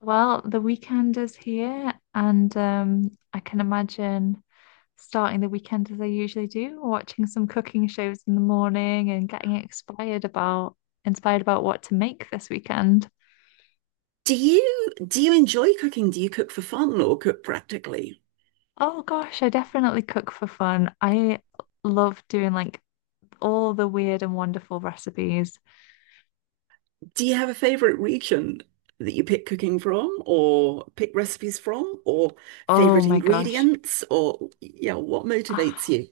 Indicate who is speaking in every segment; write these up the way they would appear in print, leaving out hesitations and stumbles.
Speaker 1: Well, the weekend is here, and I can imagine starting the weekend as I usually do, watching some cooking shows in the morning and getting inspired about what to make this weekend.
Speaker 2: Do you enjoy cooking? Do you cook for fun or cook practically?
Speaker 1: Oh gosh, I definitely cook for fun. I love doing like all the weird and wonderful recipes.
Speaker 2: Do you have a favorite region that you pick cooking from or pick recipes from or
Speaker 1: Oh
Speaker 2: favorite
Speaker 1: my gosh.
Speaker 2: ingredients or yeah, what motivates
Speaker 1: Ah,
Speaker 2: you?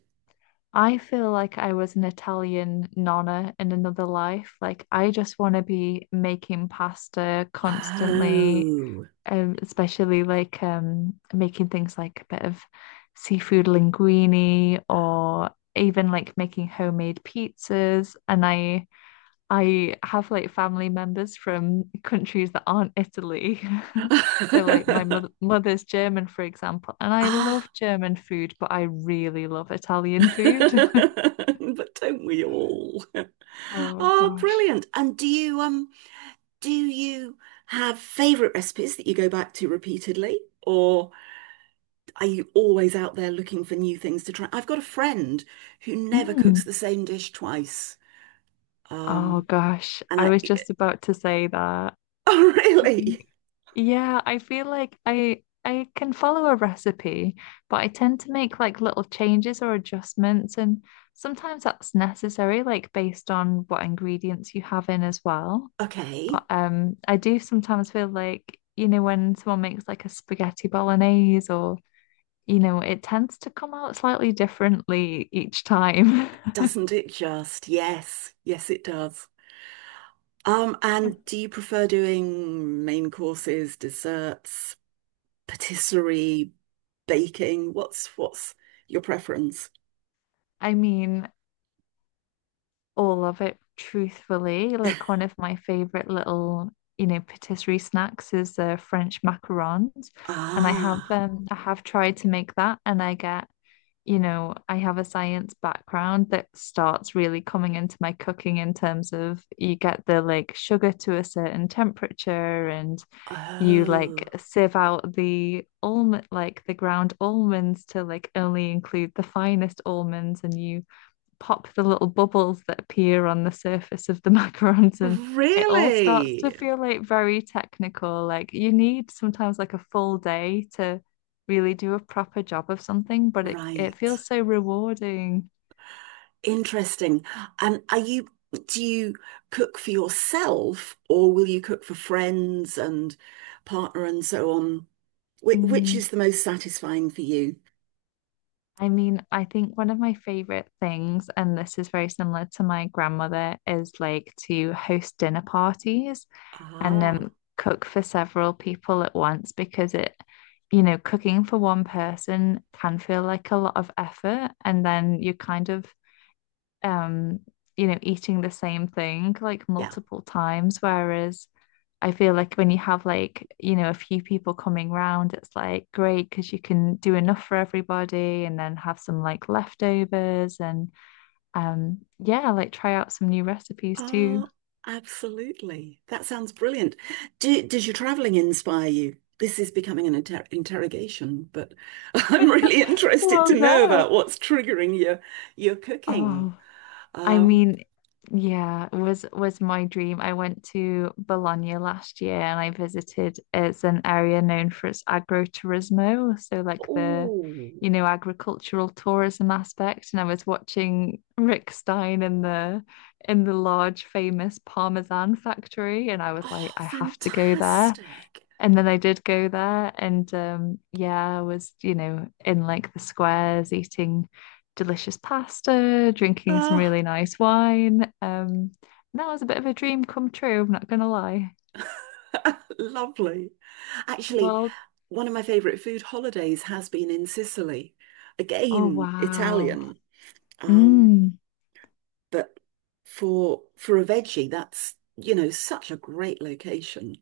Speaker 1: I feel like I was an Italian nonna in another life. Like, I just want to be making pasta constantly,
Speaker 2: Oh.
Speaker 1: especially like making things like a bit of seafood linguine or even like making homemade pizzas. And I have like family members from countries that aren't Italy. So like my mother's German, for example, and I love
Speaker 2: Ah.
Speaker 1: German food, but I really love Italian food.
Speaker 2: But don't we all?
Speaker 1: Oh
Speaker 2: Oh,
Speaker 1: gosh.
Speaker 2: brilliant. And do you do you have favorite recipes that you go back to repeatedly or Are you always out there looking for new things to try? I've got a friend who never
Speaker 1: Mm.
Speaker 2: cooks the same dish twice.
Speaker 1: Oh
Speaker 2: Um,
Speaker 1: gosh,
Speaker 2: and
Speaker 1: I
Speaker 2: I,
Speaker 1: was just about to say that.
Speaker 2: oh,
Speaker 1: I
Speaker 2: really?
Speaker 1: think. Yeah, I feel like I can follow a recipe, but I tend to make like little changes or adjustments, and sometimes that's necessary, like based on what ingredients you have in as well. But
Speaker 2: Okay.
Speaker 1: um, I do sometimes feel like, you know, when someone makes like a spaghetti bolognese or, you know, it tends to come out slightly differently each time.
Speaker 2: Doesn't it just? Yes. Yes, it does. And do you prefer doing main courses, desserts, patisserie, baking? What's your preference?
Speaker 1: I mean, all of it truthfully. Like one of my favorite little, you know, patisserie snacks is French macarons, and
Speaker 2: Ah,
Speaker 1: I have tried to make that, and I get, you know, I have a science background that starts really coming into my cooking in terms of you get the like sugar to a certain temperature and you like
Speaker 2: oh,
Speaker 1: sieve out the almond like the ground almonds to like only include the finest almonds and you pop the little bubbles that appear on the surface of the macarons and it all starts to
Speaker 2: really?
Speaker 1: feel like very technical. Like you need sometimes like a full day to really do a proper job of something, but it
Speaker 2: Right.
Speaker 1: feels so rewarding.
Speaker 2: Interesting. And do you cook for yourself or will you cook for friends and partner and so on? Which
Speaker 1: Mm.
Speaker 2: is the most satisfying for you?
Speaker 1: I mean, I think one of my favorite things, and this is very similar to my grandmother, is like to host dinner parties. and
Speaker 2: Ah,
Speaker 1: um, cook for several people at once because you know, cooking for one person can feel like a lot of effort, and then you're kind of, um, you know, eating the same thing like
Speaker 2: yeah.
Speaker 1: multiple times. Whereas I feel like when you have like, you know, a few people coming round, it's like great because you can do enough for everybody and then have some like leftovers and yeah, like try out some new recipes too.
Speaker 2: Oh, absolutely. That sounds brilliant. Does your traveling inspire you? This is becoming an interrogation, but I'm really interested
Speaker 1: Oh
Speaker 2: to know
Speaker 1: no.
Speaker 2: about what's triggering your cooking.
Speaker 1: Oh, I
Speaker 2: Um,
Speaker 1: mean, yeah, was my dream. I went to Bologna last year and I visited it's an area known for its agroturismo, so like the
Speaker 2: Oh,
Speaker 1: you know agricultural tourism aspect. And I was watching Rick Stein in the large famous Parmesan factory and I was like,
Speaker 2: oh,
Speaker 1: I have to go there.
Speaker 2: fantastic.
Speaker 1: And then I did go there, and yeah, I was, you know, in like the squares eating delicious pasta, drinking some
Speaker 2: Oh,
Speaker 1: really nice wine. That was a bit of a dream come true, I'm not gonna lie.
Speaker 2: lovely. Actually,
Speaker 1: Well,
Speaker 2: one of my favorite food holidays has been in Sicily.
Speaker 1: oh,
Speaker 2: Again,
Speaker 1: wow.
Speaker 2: Italian. Um,
Speaker 1: Mm,
Speaker 2: but for a veggie, that's, you know, such a great location.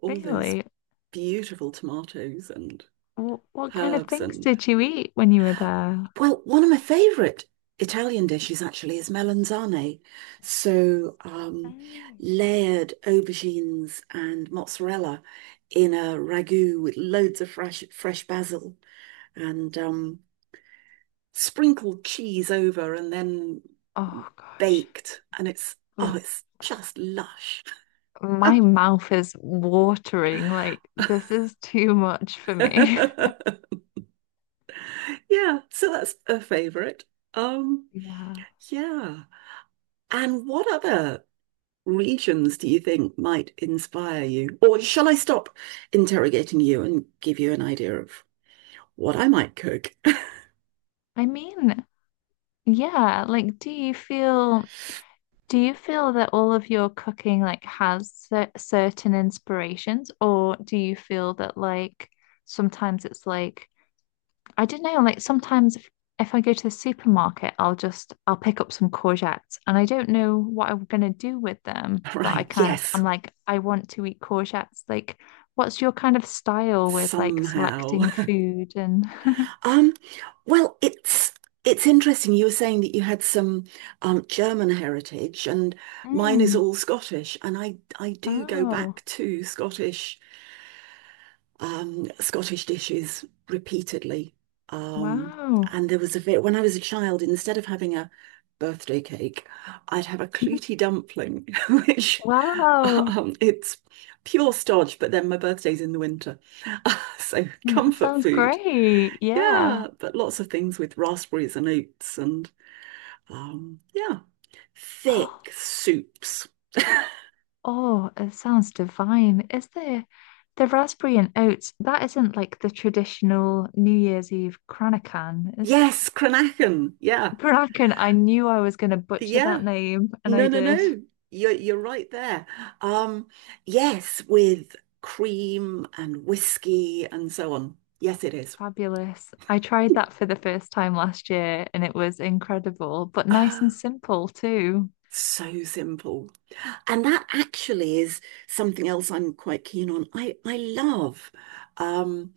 Speaker 2: All those
Speaker 1: really?
Speaker 2: beautiful tomatoes and
Speaker 1: What kind of
Speaker 2: herbs
Speaker 1: things
Speaker 2: and
Speaker 1: did you eat when you were there?
Speaker 2: Well, one of my favorite Italian dishes actually is melanzane. So,
Speaker 1: Mm.
Speaker 2: layered aubergines and mozzarella in a ragu with loads of fresh basil and sprinkled cheese over and then
Speaker 1: Oh, gosh.
Speaker 2: baked. And it's, oh,
Speaker 1: M
Speaker 2: it's just lush.
Speaker 1: My mouth is watering. Like, this is too much for me.
Speaker 2: Yeah, so that's a favorite. Um,
Speaker 1: Yeah.
Speaker 2: yeah. And what other regions do you think might inspire you? Or shall I stop interrogating you and give you an idea of what I might cook?
Speaker 1: I mean, yeah, like do you feel that all of your cooking like has certain inspirations or do you feel that like sometimes it's like I don't know like sometimes if I go to the supermarket I'll pick up some courgettes and I don't know what I'm gonna do with them but I
Speaker 2: Right,
Speaker 1: kind of
Speaker 2: yes,
Speaker 1: I'm like I want to eat courgettes like what's your kind of style with like
Speaker 2: somehow.
Speaker 1: selecting food and
Speaker 2: Um, well, it's interesting. You were saying that you had some German heritage, and mine is
Speaker 1: Mm.
Speaker 2: all Scottish, and I do go back
Speaker 1: Oh,
Speaker 2: to Scottish Scottish dishes repeatedly. Um,
Speaker 1: wow.
Speaker 2: and there was a bit when I was a child, instead of having a birthday cake, I'd have a clootie dumpling, which
Speaker 1: Wow.
Speaker 2: it's pure stodge, but then my birthday's in the winter. So
Speaker 1: Mm, that
Speaker 2: comfort
Speaker 1: sounds
Speaker 2: food.
Speaker 1: great. Yeah.
Speaker 2: Yeah, but lots of things with raspberries and oats and um, yeah, thick soups.
Speaker 1: Oh, oh, it sounds divine. Is there the raspberry and oats? That isn't like the traditional New Year's Eve Kranakan, is
Speaker 2: Yes, Cranachan. Yeah,
Speaker 1: it? Kranakan, I knew I was going to butcher that
Speaker 2: yeah.
Speaker 1: name, and I
Speaker 2: No, no,
Speaker 1: did.
Speaker 2: no. You're right there. Um, yes, with cream and whiskey and so on. Yes, it is.
Speaker 1: Fabulous. I tried that for the first time last year, and it was incredible, but nice and
Speaker 2: Oh,
Speaker 1: simple too.
Speaker 2: so simple. And that actually is something else I'm quite keen on. I love um,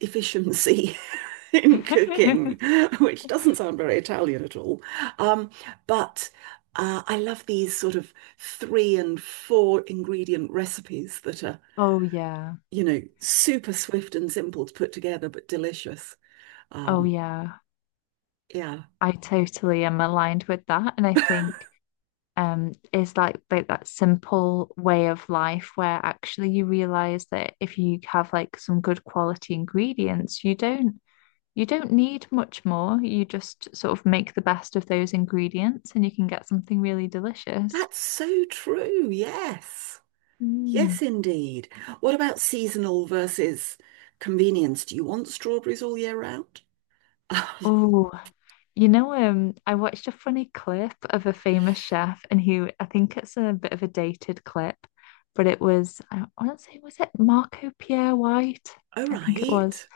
Speaker 2: efficiency in cooking, which doesn't sound very Italian at all. Um, but I love these sort of three and four ingredient recipes that are
Speaker 1: Oh, yeah.
Speaker 2: you know, super swift and simple to put together, but delicious.
Speaker 1: Oh,
Speaker 2: Um,
Speaker 1: yeah.
Speaker 2: yeah,
Speaker 1: I totally am aligned with that. And I think is like that simple way of life where actually you realize that if you have like some good quality ingredients, you don't need much more. You just sort of make the best of those ingredients and you can get something really delicious.
Speaker 2: that's so true. Yes.
Speaker 1: Mm.
Speaker 2: Yes, indeed. What about seasonal versus convenience? Do you want strawberries all year round?
Speaker 1: Oh, I watched a funny clip of a famous chef, and who I think it's a bit of a dated clip, but it was I want to say was it Marco Pierre White?
Speaker 2: Oh,
Speaker 1: I think it was.
Speaker 2: right.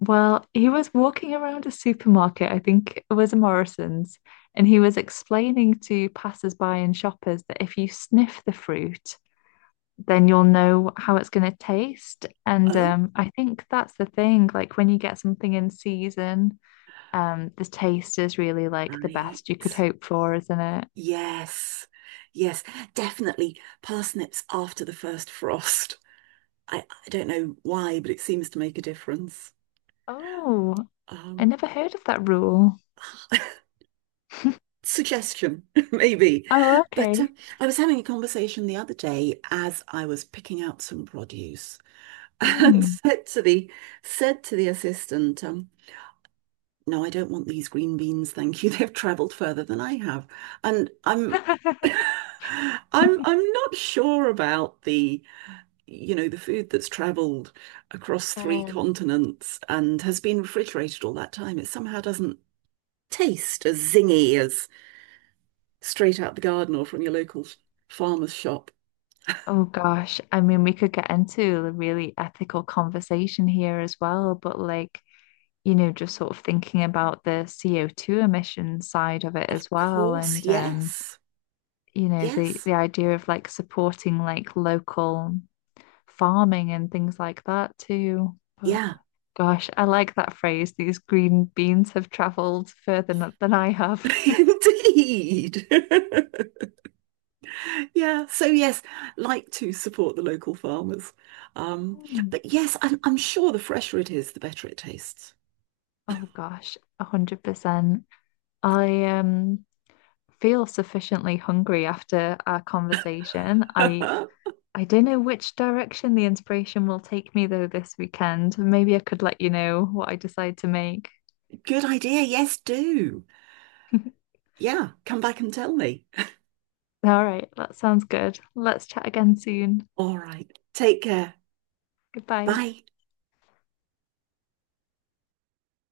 Speaker 1: Well, he was walking around a supermarket, I think it was a Morrison's, and he was explaining to passers-by and shoppers that if you sniff the fruit, then you'll know how it's going to taste. And
Speaker 2: Oh,
Speaker 1: um, I think that's the thing. Like when you get something in season, the taste is really like the
Speaker 2: right.
Speaker 1: best you could hope for, isn't it?
Speaker 2: Yes. Yes, definitely parsnips after the first frost. I don't know why, but it seems to make a difference.
Speaker 1: Oh, I
Speaker 2: Um,
Speaker 1: never heard of that rule.
Speaker 2: suggestion, maybe.
Speaker 1: Oh,
Speaker 2: But
Speaker 1: okay.
Speaker 2: I was having a conversation the other day as I was picking out some produce and
Speaker 1: Mm.
Speaker 2: said to the assistant, "No, I don't want these green beans, thank you. They've travelled further than I have." And I'm I'm not sure about the you know the food that's travelled across three
Speaker 1: Mm.
Speaker 2: continents and has been refrigerated all that time. It somehow doesn't taste as zingy as straight out the garden or from your local farmer's shop.
Speaker 1: Oh gosh, I mean, we could get into a really ethical conversation here as well, but like, you know, just sort of thinking about the CO2 emission side of it
Speaker 2: Of
Speaker 1: as well,
Speaker 2: course,
Speaker 1: and
Speaker 2: yes.
Speaker 1: you know,
Speaker 2: Yes.
Speaker 1: the idea of like supporting like local farming and things like that too. But
Speaker 2: Yeah.
Speaker 1: gosh, I like that phrase. These green beans have traveled further than I have.
Speaker 2: Indeed. Yeah. So yes, like to support the local farmers. Um,
Speaker 1: Mm.
Speaker 2: but yes, I'm sure the fresher it is, the better it tastes.
Speaker 1: Oh gosh, 100%. I feel sufficiently hungry after our conversation.
Speaker 2: Good
Speaker 1: I don't know which direction the inspiration will take me though this weekend. Maybe I could let you know what I decide to make.
Speaker 2: idea. Yes, do.
Speaker 1: All
Speaker 2: Yeah. Come back and tell me.
Speaker 1: right, that sounds good. Let's chat again soon.
Speaker 2: All right. Take care.
Speaker 1: Goodbye.
Speaker 2: Bye.